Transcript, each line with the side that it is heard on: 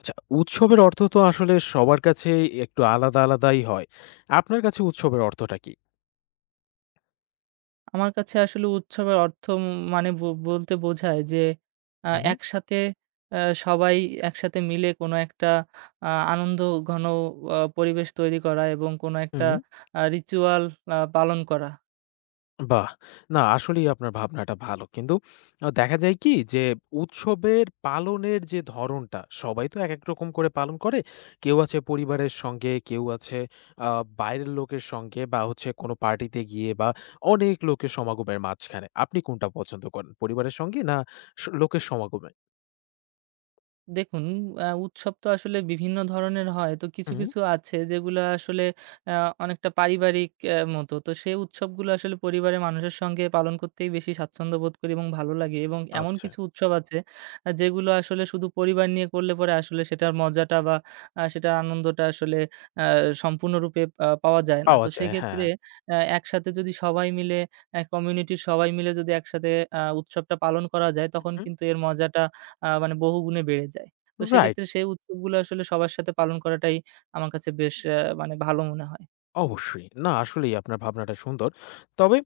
left: আচ্ছা, উৎসবের অর্থ তো আসলে সবার কাছেই একটু আলাদা, আলাদাই হয়। আপনার কাছে উৎসবের অর্থটা কি?
right: আমার কাছে আসলে উৎসবের অর্থ মানে বলতে বোঝায় যে আ
left: উহু,
right: একসাথে আ সবাই একসাথে মিলে কোনো একটা আ আনন্দঘন পরিবেশ তৈরি করা এবং কোনো একটা
left: হুম।
right: রিচুয়াল পালন করা।
left: বাহ! না আসলেই আপনার ভাবনাটা ভালো। কিন্তু দেখা যায় কি যে উৎসবের পালনের যে ধরনটা সবাই তো একেক রকম করে পালন করে। কেউ আছে পরিবারের সঙ্গে, কেউ আছে আ বাইরের লোকের সঙ্গে বা হচ্ছে কোনো পার্টিতে গিয়ে বা অনেক লোকের সমাগমের মাঝখানে। আপনি কোনটা পছন্দ করেন? পরিবারের সঙ্গে না লোকের সমাগমে?
right: দেখুন, উৎসব তো আসলে বিভিন্ন ধরনের হয়। তো কিছু,
left: হুম।
right: কিছু আছে যেগুলা আসলে আ অনেকটা পারিবারিক মতো। তো সেই উৎসবগুলো আসলে পরিবারের মানুষের সঙ্গে পালন করতেই বেশি স্বাচ্ছন্দ্য বোধ করি এবং ভালো লাগে। এবং এমন
left: আচ্ছা,
right: কিছু উৎসব আছে যেগুলো আসলে শুধু পরিবার নিয়ে করলে পরে আসলে সেটার মজাটা বা সেটার আনন্দটা আসলে আ সম্পূর্ণরূপে পাওয়া যায় না।
left: পাওয়া
right: তো
left: যায়,
right: সেক্ষেত্রে
left: হ্যাঁ।
right: একসাথে যদি সবাই মিলে, কমিউনিটির সবাই মিলে যদি একসাথে উৎসবটা পালন করা যায়, তখন
left: উহু।
right: কিন্তু এর মজাটা মানে বহুগুণে বেড়ে যায়। তো
left: রাইট,
right: সেক্ষেত্রে সেই উৎসবগুলো আসলে সবার সাথে পালন করাটাই আমার কাছে বেশ মানে ভালো মনে হয়।
left: অবশ্যই। না আসলেই আপনার ভাবনাটা সুন্দর। তবে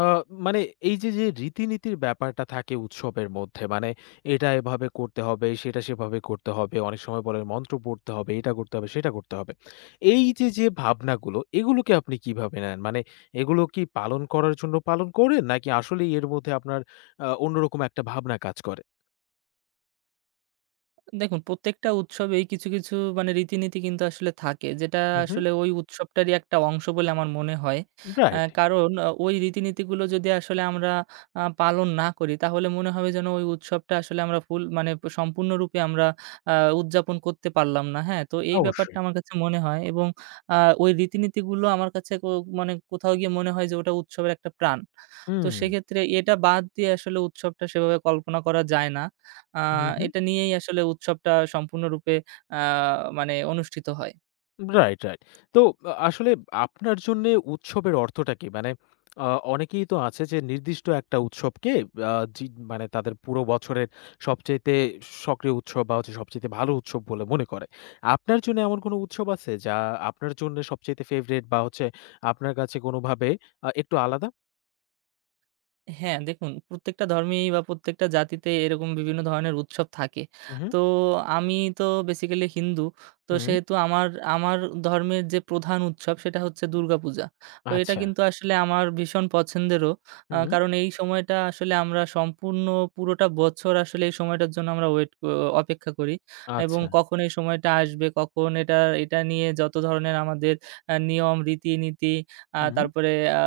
left: আ মানে এই যে, যে রীতিনীতির ব্যাপারটা থাকে উৎসবের মধ্যে মানে এটা এভাবে করতে হবে, সেটা সেভাবে করতে হবে। অনেক সময় বলে মন্ত্র পড়তে হবে, এটা করতে হবে, সেটা করতে হবে। এই যে, যে ভাবনাগুলো এগুলোকে আপনি কিভাবে নেন? মানে এগুলো কি পালন করার জন্য পালন করেন নাকি আসলেই এর মধ্যে আপনার অন্যরকম একটা ভাবনা কাজ করে?
right: দেখুন প্রত্যেকটা উৎসবেই কিছু, কিছু মানে রীতিনীতি কিন্তু আসলে থাকে। যেটা
left: হু, হু।
right: আসলে ওই উৎসবটারই একটা অংশ বলে আমার মনে হয়।
left: রাইট,
right: কারণ ওই রীতিনীতিগুলো যদি আসলে আমরা পালন না করি তাহলে মনে হবে যেন ওই উৎসবটা আসলে আমরা ফুল মানে সম্পূর্ণরূপে আমরা আ উদযাপন করতে পারলাম না। হ্যাঁ? তো এই ব্যাপারটা
left: অবশ্যই।
right: আমার কাছে মনে হয় এবং আ ওই রীতিনীতিগুলো আমার কাছে মানে কোথাও গিয়ে মনে হয় যে ওটা উৎসবের একটা প্রাণ। তো
left: হুম,
right: সেক্ষেত্রে এটা বাদ দিয়ে আসলে উৎসবটা সেভাবে কল্পনা করা যায় না। আ
left: হু, হু।
right: এটা নিয়েই আসলে উৎসবটা সম্পূর্ণরূপে আ মানে অনুষ্ঠিত হয়।
left: Right, right. তো আসলে আপনার জন্যে উৎসবের অর্থটা কি? মানে আ অনেকেই তো আছে যে নির্দিষ্ট একটা উৎসবকে জি মানে তাদের পুরো বছরের সবচাইতে সক্রিয় উৎসব বা হচ্ছে সবচাইতে ভালো উৎসব বলে মনে করে। আপনার জন্য এমন কোনো উৎসব আছে যা আপনার জন্য সবচাইতে ফেভারেট বা হচ্ছে আপনার কাছে কোনোভাবে একটু আলাদা?
right: হ্যাঁ, দেখুন প্রত্যেকটা ধর্মেই বা প্রত্যেকটা জাতিতে এরকম বিভিন্ন ধরনের উৎসব থাকে।
left: উহু,
right: তো আমি তো বেসিক্যালি হিন্দু। তো
left: হুম,
right: সেহেতু আমার আমার ধর্মের যে প্রধান উৎসব সেটা হচ্ছে দুর্গাপূজা। তো এটা
left: আচ্ছা,
right: কিন্তু আসলে আমার ভীষণ পছন্দেরও।
left: হুম,
right: কারণ এই সময়টা আসলে আমরা সম্পূর্ণ পুরোটা বছর আসলে এই সময়টার জন্য আমরা ওয়েট ক অপেক্ষা করি এবং
left: আচ্ছা,
right: কখন এই সময়টা আসবে, কখন এটা এটা নিয়ে যত ধরনের আমাদের নিয়ম, রীতিনীতি
left: হুম,
right: তারপরে আ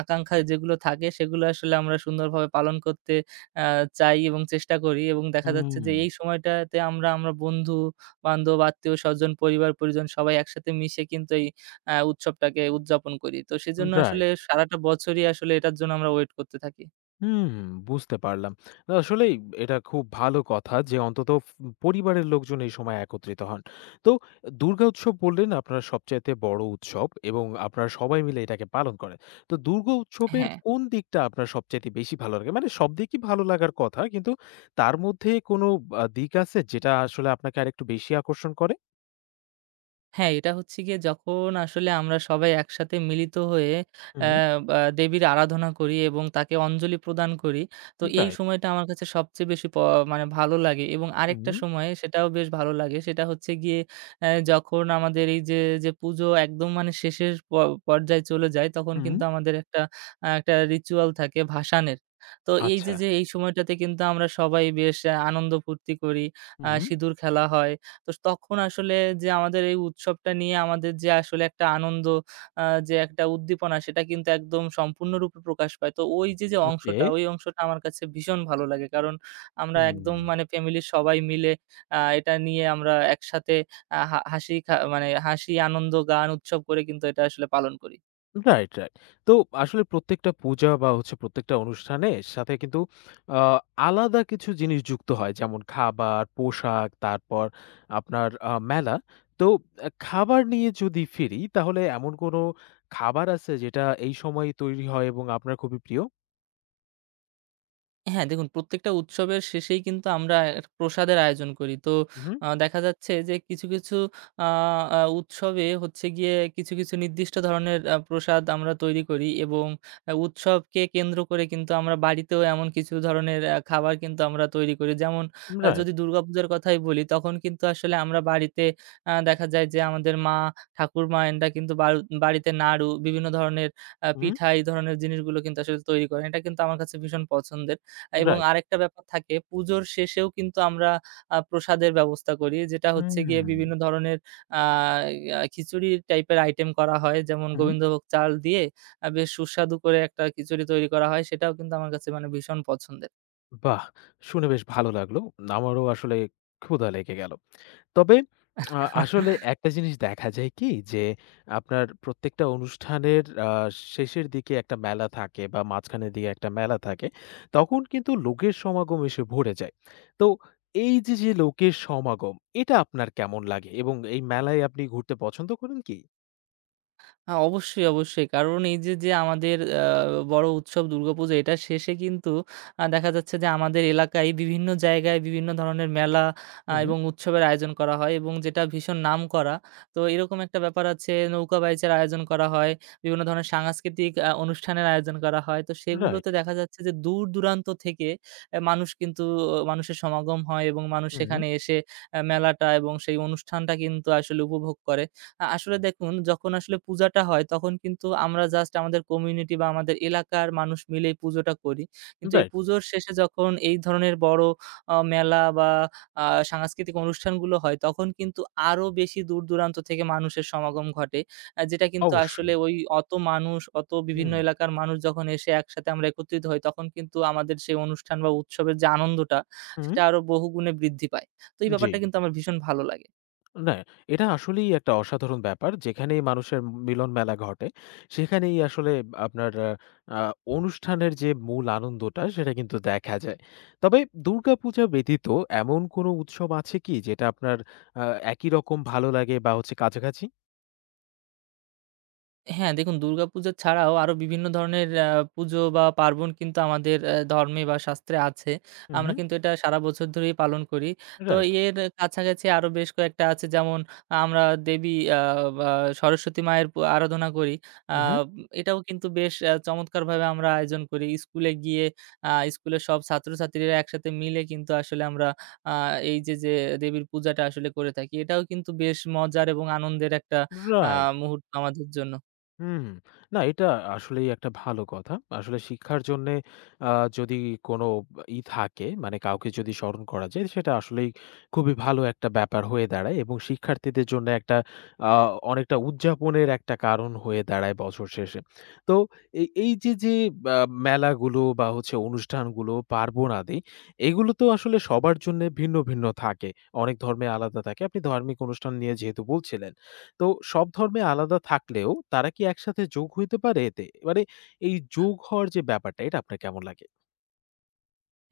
right: আকাঙ্খা যেগুলো থাকে সেগুলো আসলে আমরা সুন্দরভাবে পালন করতে আ চাই এবং চেষ্টা করি এবং দেখা যাচ্ছে
left: হুম,
right: যে এই সময়টাতে আমরা বন্ধু-বান্ধব, আত্মীয়স্বজন, পরিবার-পরিজন সবাই একসাথে মিশে কিন্তু এই উৎসবটাকে উদযাপন করি। তো সেজন্য আসলে
left: রাইট।
right: সারাটা বছরই আসলে এটার জন্য আমরা ওয়েট করতে থাকি।
left: হুম, বুঝতে পারলাম। না আসলেই এটা খুব ভালো কথা যে অন্তত পরিবারের লোকজন এই সময় একত্রিত হন। তো দুর্গা উৎসব বললেন আপনার সবচাইতে বড় উৎসব এবং আপনারা সবাই মিলে এটাকে পালন করেন। তো দুর্গা উৎসবের
right: হ্যাঁ।
left: কোন দিকটা আপনার সবচাইতে বেশি ভালো লাগে? মানে সব দিকই ভালো লাগার কথা কিন্তু তার মধ্যে কোনো দিক আছে যেটা আসলে আপনাকে আরেকটু বেশি আকর্ষণ করে?
right: হ্যাঁ, এটা হচ্ছে গিয়ে যখন আসলে আমরা সবাই একসাথে মিলিত হয়ে অ্যা
left: হুম,
right: বা দেবীর আরাধনা করি এবং তাকে অঞ্জলি প্রদান করি। তো এই
left: রাইট।
right: সময়টা আমার কাছে সবচেয়ে বেশি মানে ভালো লাগে এবং আরেকটা
left: হুম,
right: সময় সেটাও বেশ ভালো লাগে। সেটা হচ্ছে গিয়ে যখন আমাদের এই যে, যে পুজো একদম মানে শেষের পর্যায়ে চলে যায় তখন
left: হুম,
right: কিন্তু আমাদের একটা রিচুয়াল থাকে ভাসানের। তো এই যে,
left: আচ্ছা।
right: যে এই সময়টাতে কিন্তু আমরা সবাই বেশ আনন্দ ফুর্তি করি।
left: হুম,
right: সিঁদুর খেলা হয়। তো তখন আসলে যে আমাদের এই উৎসবটা নিয়ে আমাদের যে আসলে একটা আনন্দ আ যে একটা উদ্দীপনা সেটা কিন্তু একদম সম্পূর্ণরূপে প্রকাশ পায়। তো ওই যে, যে
left: ওকে।
right: অংশটা, ওই অংশটা আমার কাছে ভীষণ ভালো লাগে। কারণ আমরা একদম
left: হুম।
right: মানে ফ্যামিলির সবাই মিলে এটা নিয়ে আমরা একসাথে আ হা হাসি খা মানে হাসি, আনন্দ, গান, উৎসব করে কিন্তু এটা আসলে পালন করি।
left: Right, right. তো আসলে প্রত্যেকটা পূজা বা হচ্ছে প্রত্যেকটা অনুষ্ঠানের সাথে কিন্তু আ আলাদা কিছু জিনিস যুক্ত হয়। যেমন খাবার, পোশাক, তারপর আপনার মেলা। তো খাবার নিয়ে যদি ফিরি তাহলে এমন কোনো খাবার আছে যেটা এই সময় তৈরি হয় এবং আপনার খুবই প্রিয়?
right: হ্যাঁ, দেখুন প্রত্যেকটা উৎসবের শেষেই কিন্তু আমরা একটা প্রসাদের আয়োজন করি। তো
left: উহু,
right: দেখা যাচ্ছে যে কিছু, কিছু আ আ উৎসবে হচ্ছে গিয়ে কিছু, কিছু নির্দিষ্ট ধরনের প্রসাদ আমরা তৈরি করি এবং উৎসবকে কেন্দ্র করে কিন্তু আমরা বাড়িতেও এমন কিছু ধরনের খাবার কিন্তু আমরা তৈরি করি। যেমন
left: রাইট,
right: যদি দুর্গাপূজার কথাই বলি তখন কিন্তু আসলে আমরা বাড়িতে দেখা যায় যে আমাদের মা, ঠাকুরমা এনারা কিন্তু বাড়িতে নাড়ু, বিভিন্ন ধরনের
left: উহু,
right: পিঠা এই ধরনের জিনিসগুলো কিন্তু আসলে তৈরি করেন। এটা কিন্তু আমার কাছে ভীষণ পছন্দের। এবং
left: রাইট।
right: আরেকটা ব্যাপার থাকে পুজোর শেষেও কিন্তু আমরা প্রসাদের ব্যবস্থা করি। যেটা হচ্ছে গিয়ে
left: হুম,
right: বিভিন্ন ধরনের আ আ খিচুড়ি টাইপের আইটেম করা হয়। যেমন
left: উহু।
right: গোবিন্দভোগ চাল দিয়ে বেশ সুস্বাদু করে একটা খিচুড়ি তৈরি করা হয়। সেটাও কিন্তু আমার কাছে মানে ভীষণ পছন্দের।
left: বাহ! শুনে বেশ ভালো লাগলো। আমারও আসলে ক্ষুধা লেগে গেল। তবে আসলে একটা জিনিস দেখা যায় কি যে, আপনার প্রত্যেকটা অনুষ্ঠানের শেষের দিকে একটা মেলা থাকে বা মাঝখানের দিকে একটা মেলা থাকে। তখন কিন্তু লোকের সমাগম এসে ভরে যায়। তো এই যে, যে লোকের সমাগম, এটা আপনার কেমন লাগে? এবং এই মেলায় আপনি ঘুরতে পছন্দ করেন কি?
right: হ্যাঁ, অবশ্যই, অবশ্যই। কারণ এই যে, যে আমাদের বড় উৎসব দুর্গাপূজা এটার শেষে কিন্তু দেখা যাচ্ছে যে আমাদের এলাকায় বিভিন্ন জায়গায় বিভিন্ন ধরনের মেলা
left: হুম,
right: এবং উৎসবের আয়োজন করা হয় এবং যেটা ভীষণ নামকরা। তো এরকম একটা ব্যাপার আছে, নৌকা বাইচের আয়োজন করা হয়। বিভিন্ন ধরনের সাংস্কৃতিক অনুষ্ঠানের আয়োজন করা হয়। তো সেগুলোতে
left: রাইট।
right: দেখা যাচ্ছে যে দূর-দূরান্ত থেকে মানুষ কিন্তু মানুষের সমাগম হয় এবং মানুষ
left: হুম,
right: সেখানে এসে মেলাটা এবং সেই অনুষ্ঠানটা কিন্তু আসলে উপভোগ করে। আসলে দেখুন যখন আসলে পূজাটা হয় তখন কিন্তু আমরা জাস্ট আমাদের কমিউনিটি বা আমাদের এলাকার মানুষ মিলেই পুজোটা করি। কিন্তু এই
left: রাইট।
right: পুজোর শেষে যখন এই ধরনের বড় মেলা বা আ সাংস্কৃতিক অনুষ্ঠানগুলো হয় তখন কিন্তু আরো বেশি দূর-দূরান্ত থেকে মানুষের সমাগম ঘটে। যেটা কিন্তু আসলে
left: অবশ্যই।
right: ওই অত মানুষ, অত বিভিন্ন
left: হুম,
right: এলাকার মানুষ যখন এসে একসাথে আমরা একত্রিত হই তখন কিন্তু আমাদের সেই অনুষ্ঠান বা উৎসবের যে আনন্দটা
left: হুম,
right: সেটা আরো বহুগুণে বৃদ্ধি পায়। তো এই
left: জি।
right: ব্যাপারটা কিন্তু আমার ভীষণ ভালো লাগে।
left: না, এটা আসলেই একটা অসাধারণ ব্যাপার। যেখানেই মানুষের মিলন মেলা ঘটে, সেখানেই আসলে আপনার আ অনুষ্ঠানের যে মূল আনন্দটা সেটা কিন্তু দেখা যায়। তবে দুর্গাপূজা ব্যতীত এমন কোনো উৎসব আছে কি যেটা আপনার আ একই রকম ভালো লাগে বা হচ্ছে কাছাকাছি?
right: হ্যাঁ, দেখুন দুর্গাপূজা ছাড়াও আরো বিভিন্ন ধরনের পুজো বা পার্বণ কিন্তু আমাদের ধর্মে বা শাস্ত্রে আছে। আমরা
left: উহু,
right: কিন্তু এটা সারা বছর ধরেই পালন করি। তো
left: রাইট,
right: এর কাছাকাছি আরো বেশ কয়েকটা আছে, যেমন আমরা দেবী আ বা সরস্বতী মায়ের আরাধনা করি। আ
left: উহু,
right: এটাও কিন্তু বেশ চমৎকারভাবে আমরা আয়োজন করি। স্কুলে গিয়ে স্কুলের সব ছাত্রছাত্রীরা একসাথে মিলে কিন্তু আসলে আমরা আ এই যে, যে দেবীর পূজাটা আসলে করে থাকি। এটাও কিন্তু বেশ মজার এবং আনন্দের একটা আ
left: রাইট।
right: মুহূর্ত আমাদের জন্য।
left: হুম। না এটা আসলেই একটা ভালো কথা। আসলে শিক্ষার জন্যে আ যদি কোনো ই থাকে মানে কাউকে যদি স্মরণ করা যায় সেটা আসলেই খুবই ভালো একটা ব্যাপার হয়ে দাঁড়ায় এবং শিক্ষার্থীদের জন্য একটা আ অনেকটা উদযাপনের একটা কারণ হয়ে দাঁড়ায় বছর শেষে। তো এই এই যে, যে আ মেলাগুলো বা হচ্ছে অনুষ্ঠানগুলো, পার্বণ আদি এগুলো তো আসলে সবার জন্যে ভিন্ন, ভিন্ন থাকে। অনেক ধর্মে আলাদা থাকে। আপনি ধর্মিক অনুষ্ঠান নিয়ে যেহেতু বলছিলেন। তো সব ধর্মে আলাদা থাকলেও তারা কি একসাথে যোগ হইতে পারে এতে? মানে এই যোগ হওয়ার যে ব্যাপারটা এটা আপনার কেমন লাগে?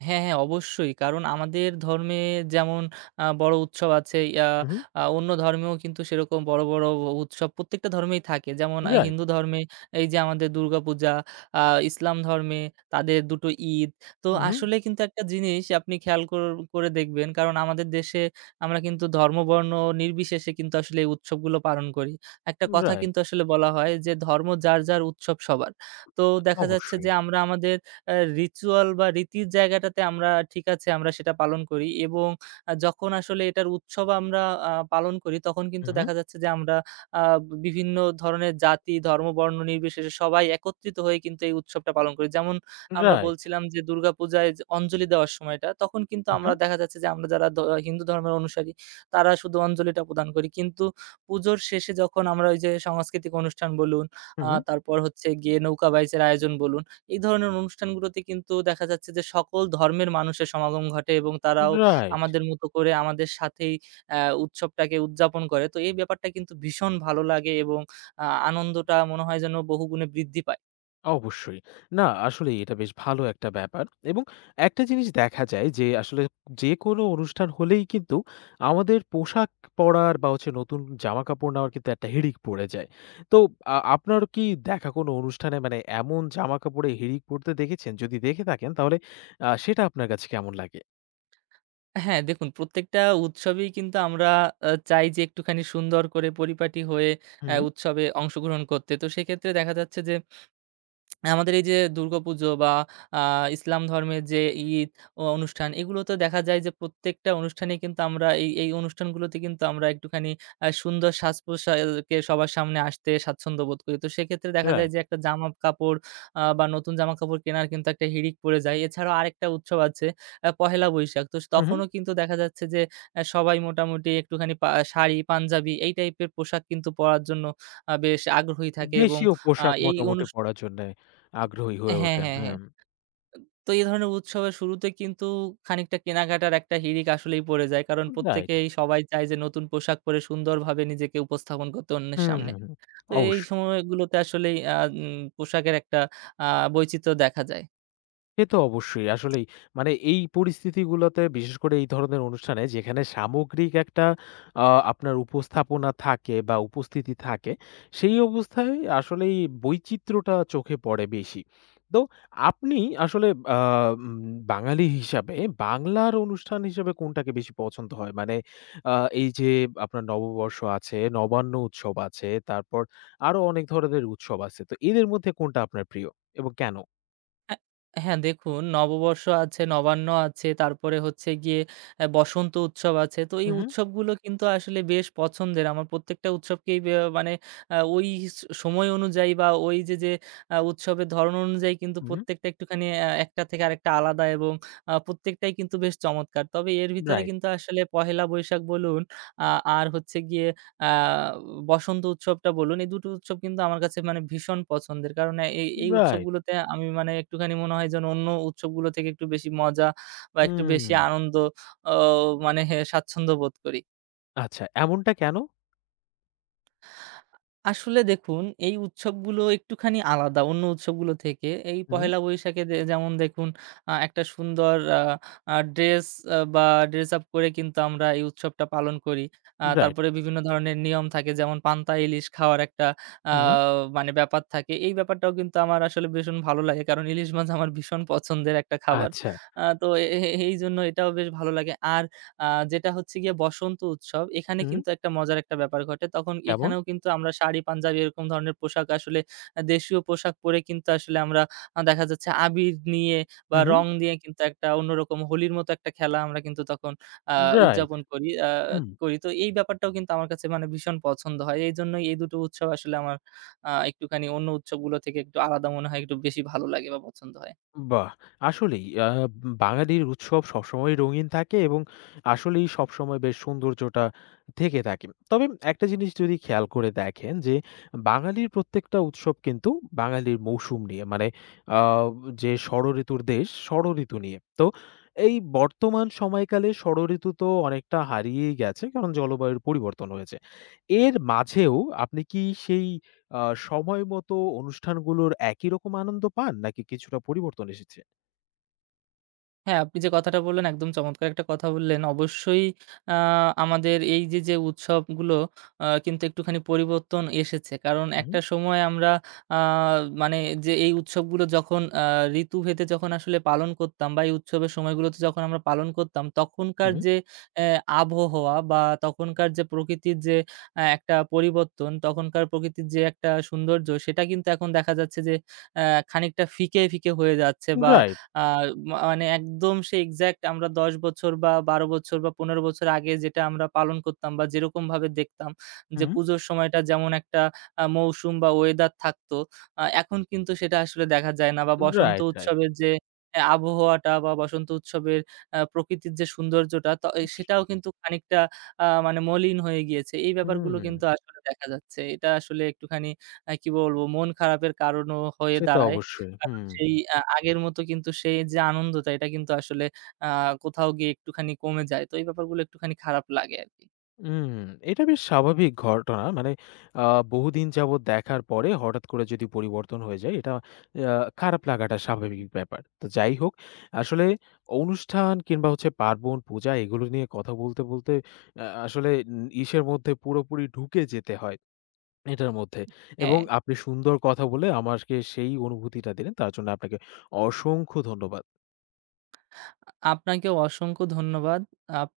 right: হ্যাঁ, হ্যাঁ, অবশ্যই। কারণ আমাদের ধর্মে যেমন বড় উৎসব আছে, ইয়া
left: হু, হু।
right: আ অন্য ধর্মেও কিন্তু সেরকম বড়, বড় উৎসব প্রত্যেকটা ধর্মেই থাকে। যেমন
left: রাইট।
right: হিন্দু ধর্মে এই যে আমাদের দুর্গাপূজা, আ ইসলাম ধর্মে তাদের ২টো ঈদ। তো
left: হু, হু।
right: আসলে কিন্তু একটা জিনিস আপনি খেয়াল কর করে দেখবেন, কারণ আমাদের দেশে আমরা কিন্তু ধর্ম, বর্ণ নির্বিশেষে কিন্তু আসলে এই উৎসবগুলো পালন করি। একটা কথা কিন্তু
left: রাইট।
right: আসলে বলা হয় যে, "ধর্ম যার, যার উৎসব সবার।" তো দেখা যাচ্ছে যে
left: অবশ্যই।
right: আমরা আমাদের আ রিচুয়াল বা রীতির জায়গাটাতে আমরা ঠিক আছে আমরা সেটা পালন করি এবং যখন আসলে এটার উৎসব আমরা পালন করি তখন
left: হু,
right: কিন্তু
left: হু।
right: দেখা যাচ্ছে যে আমরা আ বিভিন্ন ধরনের জাতি, ধর্ম, বর্ণ নির্বিশেষে সবাই একত্রিত হয়ে কিন্তু এই উৎসবটা পালন করি। যেমন আমরা
left: রাইট।
right: বলছিলাম যে দুর্গাপূজায় যে অঞ্জলি দেওয়ার সময়টা তখন কিন্তু
left: হু, হু।
right: আমরা দেখা যাচ্ছে যে আমরা যারা হিন্দু ধর্মের অনুসারী তারা শুধু অঞ্জলিটা প্রদান করি। কিন্তু পুজোর শেষে যখন আমরা ওই যে সাংস্কৃতিক অনুষ্ঠান বলুন,
left: হু, হু।
right: তারপর হচ্ছে গিয়ে নৌকা বাইচের আয়োজন বলুন, এই ধরনের অনুষ্ঠানগুলোতে কিন্তু দেখা যাচ্ছে যে সকল ধর্মের মানুষের সমাগম ঘটে এবং তারাও
left: রাইট।
right: আমাদের মতো করে আমাদের সাথেই উৎসবটাকে উদযাপন করে। তো এই ব্যাপারটা কিন্তু ভীষণ ভালো লাগে এবং আনন্দটা মনে হয় যেন বহুগুণে বৃদ্ধি পায়।
left: অবশ্যই। না আসলেই এটা বেশ ভালো একটা ব্যাপার এবং একটা জিনিস দেখা যায় যে আসলে যেকোনো অনুষ্ঠান হলেই কিন্তু আমাদের পোশাক পরার বা হচ্ছে নতুন জামাকাপড় নেওয়ার কিন্তু একটা হিড়িক পড়ে যায়। তো আপনার কি দেখা কোনো অনুষ্ঠানে মানে এমন জামাকাপড়ে হিড়িক পড়তে দেখেছেন? যদি দেখে থাকেন তাহলে সেটা আপনার কাছে কেমন লাগে?
right: হ্যাঁ, দেখুন প্রত্যেকটা উৎসবেই কিন্তু আমরা চাই যে একটুখানি সুন্দর করে পরিপাটি হয়ে
left: হুম,
right: উৎসবে অংশগ্রহণ করতে। তো সেক্ষেত্রে দেখা যাচ্ছে যে আমাদের এই যে দুর্গাপুজো বা আ ইসলাম ধর্মের যে ঈদ অনুষ্ঠান এগুলোতে দেখা যায় যে প্রত্যেকটা অনুষ্ঠানে কিন্তু আমরা এই, এই অনুষ্ঠানগুলোতে কিন্তু আমরা একটুখানি সুন্দর সাজ-পোশাকে সবার সামনে আসতে স্বাচ্ছন্দ্য বোধ করি। তো সেক্ষেত্রে দেখা যায়
left: রাইট।
right: যে একটা জামা-কাপড় বা নতুন জামা-কাপড় কেনার কিন্তু একটা হিড়িক পড়ে যায়। এছাড়াও আরেকটা উৎসব আছে, পহেলা বৈশাখ। তো
left: হু, হু।
right: তখনও কিন্তু দেখা যাচ্ছে যে সবাই মোটামুটি একটুখানি শাড়ি, পাঞ্জাবি এই টাইপের পোশাক কিন্তু পরার জন্য বেশ আগ্রহী থাকে এবং
left: দেশীয়
right: আ
left: পোশাক
right: এই
left: মোটামুটি
right: অনুষ
left: পরার জন্যে
right: আপ
left: আগ্রহী হয়ে
right: হ্যাঁ,
left: ওঠেন।
right: হ্যাঁ, হ্যাঁ।
left: হুম।
right: তো এই ধরনের উৎসবের শুরুতে কিন্তু খানিকটা কেনাকাটার একটা হিড়িক আসলেই পড়ে যায়। কারণ
left: রাইট।
right: প্রত্যেকেই সবাই চায় যে নতুন পোশাক পরে সুন্দরভাবে নিজেকে উপস্থাপন করতে অন্যের
left: হুম,
right: সামনে।
left: হুম, হুম।
right: তো এই
left: অবশ্যই।
right: সময়গুলোতে আসলেই আ উম পোশাকের একটা আ বৈচিত্র্য দেখা যায়।
left: সে তো অবশ্যই। আসলেই। মানে এই পরিস্থিতিগুলোতে বিশেষ করে এই ধরনের অনুষ্ঠানে যেখানে সামগ্রিক একটা আ আপনার উপস্থাপনা থাকে বা উপস্থিতি থাকে, সেই অবস্থায় আসলেই বৈচিত্র্যটা চোখে পড়ে বেশি। তো আপনি আসলে আ উম বাঙালি হিসাবে বাংলার অনুষ্ঠান হিসেবে কোনটাকে বেশি পছন্দ হয়? মানে আ এই যে আপনার নববর্ষ আছে, নবান্ন উৎসব আছে, তারপর আরো অনেক ধরনের উৎসব আছে। তো এদের মধ্যে কোনটা আপনার প্রিয় এবং কেন?
right: অ্যা হ্যাঁ, দেখুন নববর্ষ আছে, নবান্ন আছে, তারপরে হচ্ছে গিয়ে বসন্ত উৎসব আছে। তো এই
left: উহু।
right: উৎসবগুলো কিন্তু আসলে বেশ পছন্দের। আমার প্রত্যেকটা উৎসবকেই মানে ওই সময় অনুযায়ী বা ওই যে, যে উৎসবের ধরন অনুযায়ী কিন্তু
left: হু।
right: প্রত্যেকটা একটুখানি একটা থেকে আরেকটা আলাদা এবং প্রত্যেকটাই কিন্তু বেশ চমৎকার। তবে এর ভিতরে
left: রাইট,
right: কিন্তু আসলে পহেলা বৈশাখ বলুন আ আর হচ্ছে গিয়ে আ বসন্ত উৎসবটা বলুন, এই দুটো উৎসব কিন্তু আমার কাছে মানে ভীষণ পছন্দের। কারণ এ এই এই
left: রাইট।
right: উৎসবগুলোতে আমি মানে একটুখানি মনে হয় যেন অন্য উৎসবগুলো থেকে একটু বেশি মজা বা একটু বেশি
left: হুম,
right: আনন্দ ও মানে স্বাচ্ছন্দ্য বোধ করি।
left: আচ্ছা এমনটা কেন?
right: আসলে দেখুন এই উৎসবগুলো একটুখানি আলাদা অন্য উৎসবগুলো থেকে। এই
left: হুম,
right: পহেলা বৈশাখে যেমন দেখুন একটা সুন্দর আ আ ড্রেস বা ড্রেস আপ করে কিন্তু আমরা এই উৎসবটা পালন করি।
left: রাইট,
right: তারপরে বিভিন্ন ধরনের নিয়ম থাকে, যেমন পান্তা ইলিশ খাওয়ার একটা আ
left: হুম,
right: মানে ব্যাপার থাকে। এই ব্যাপারটাও কিন্তু আমার আসলে ভীষণ ভালো লাগে। কারণ ইলিশ মাছ আমার ভীষণ পছন্দের একটা খাবার।
left: আচ্ছা,
right: আ তো এ এ এইজন্য এটাও বেশ ভালো লাগে। আর আ যেটা হচ্ছে গিয়ে বসন্ত উৎসব। এখানে
left: হুম,
right: কিন্তু একটা মজার একটা ব্যাপার ঘটে। তখন
left: কেমন?
right: এখানেও কিন্তু আমরা শাড়ি, পাঞ্জাবি এরকম ধরনের পোশাক আসলে দেশীয় পোশাক পরে কিন্তু আসলে আমরা দেখা যাচ্ছে আবির নিয়ে বা
left: হুম, হুম,
right: রং দিয়ে কিন্তু একটা অন্যরকম হোলির মতো একটা খেলা আমরা কিন্তু তখন আ
left: রাইট,
right: উদযাপন করি আ
left: হুম।
right: করি। তো এই ব্যাপারটাও কিন্তু আমার কাছে মানে ভীষণ পছন্দ হয়। এইজন্যই এই দুটো উৎসব আসলে আমার একটুখানি অন্য উৎসবগুলো থেকে একটু আলাদা মনে হয়, একটু বেশি ভালো লাগে বা পছন্দ হয়।
left: বাহ! আসলেই বাঙালির উৎসব সবসময়ই রঙিন থাকে এবং আসলেই সবসময় বেশ সৌন্দর্যটা থেকে থাকে। তবে একটা জিনিস যদি খেয়াল করে দেখেন যে, বাঙালির প্রত্যেকটা উৎসব কিন্তু বাঙালির মৌসুম নিয়ে মানে আ যে ষড়ঋতুর দেশ, ষড়ঋতু নিয়ে। তো এই বর্তমান সময়কালে ষড়ঋতু তো অনেকটা হারিয়েই গেছে কারণ জলবায়ুর পরিবর্তন হয়েছে। এর মাঝেও আপনি কি সেই আ সময় মতো অনুষ্ঠানগুলোর একই রকম আনন্দ পান নাকি কিছুটা পরিবর্তন এসেছে?
right: হ্যাঁ, আপনি যে কথাটা বললেন একদম চমৎকার একটা কথা বললেন। অবশ্যই আ আমাদের এই যে, যে উৎসবগুলো কিন্তু একটুখানি পরিবর্তন এসেছে। কারণ
left: উহু,
right: একটা সময় আমরা আ মানে যে এই উৎসবগুলো যখন ঋতুভেদে যখন আসলে পালন করতাম বা এই উৎসবের সময়গুলোতে যখন আমরা পালন করতাম তখনকার
left: উহু,
right: যে অ্যা আবহাওয়া বা তখনকার যে প্রকৃতির যে একটা পরিবর্তন, তখনকার প্রকৃতির যে একটা সৌন্দর্য সেটা কিন্তু এখন দেখা যাচ্ছে যে খানিকটা ফিকে, ফিকে হয়ে যাচ্ছে বা
left: রাইট,
right: আ মা মানে একদম সেই এক্সাক্ট আমরা ১০ বছর বা ১২ বছর বা ১৫ বছর আগে যেটা আমরা পালন করতাম বা যেরকমভাবে দেখতাম যে
left: হুম।
right: পুজোর সময়টা যেমন একটা মৌসুম বা ওয়েদার থাকতো, এখন কিন্তু সেটা আসলে দেখা যায় না বা বসন্ত
left: রাইট, রাইট।
right: উৎসবের যে আবহাওয়াটা বা বসন্ত উৎসবের প্রকৃতির যে সৌন্দর্যটা ত এ সেটাও কিন্তু খানিকটা মানে মলিন হয়ে গিয়েছে। এই ব্যাপারগুলো
left: হুম,
right: কিন্তু আসলে দেখা যাচ্ছে। এটা আসলে একটুখানি কি বলবো মন খারাপের কারণও হয়ে
left: সে তো
right: দাঁড়ায়।
left: অবশ্যই।
right: কারণ
left: হুম,
right: সেই আগের মতো কিন্তু সেই যে আনন্দটা এটা কিন্তু আসলে আ কোথাও গিয়ে একটুখানি কমে যায়। তো এই ব্যাপারগুলো একটুখানি খারাপ লাগে আরকি।
left: হুম। এটা বেশ স্বাভাবিক ঘটনা। মানে আ বহুদিন যাবৎ দেখার পরে হঠাৎ করে যদি পরিবর্তন হয়ে যায় এটা আ খারাপ লাগাটা স্বাভাবিক ব্যাপার। তো যাই হোক, আসলে অনুষ্ঠান কিংবা হচ্ছে পার্বণ, পূজা এগুলো নিয়ে কথা বলতে, বলতে আসলে ইসের মধ্যে পুরোপুরি ঢুকে যেতে হয়। এটার মধ্যে
right: হ্যাঁ,
left: এবং আপনি সুন্দর কথা বলে আমাকে সেই অনুভূতিটা দিলেন। তার জন্য আপনাকে অসংখ্য ধন্যবাদ।
right: আপনাকেও অসংখ্য ধন্যবাদ। আপ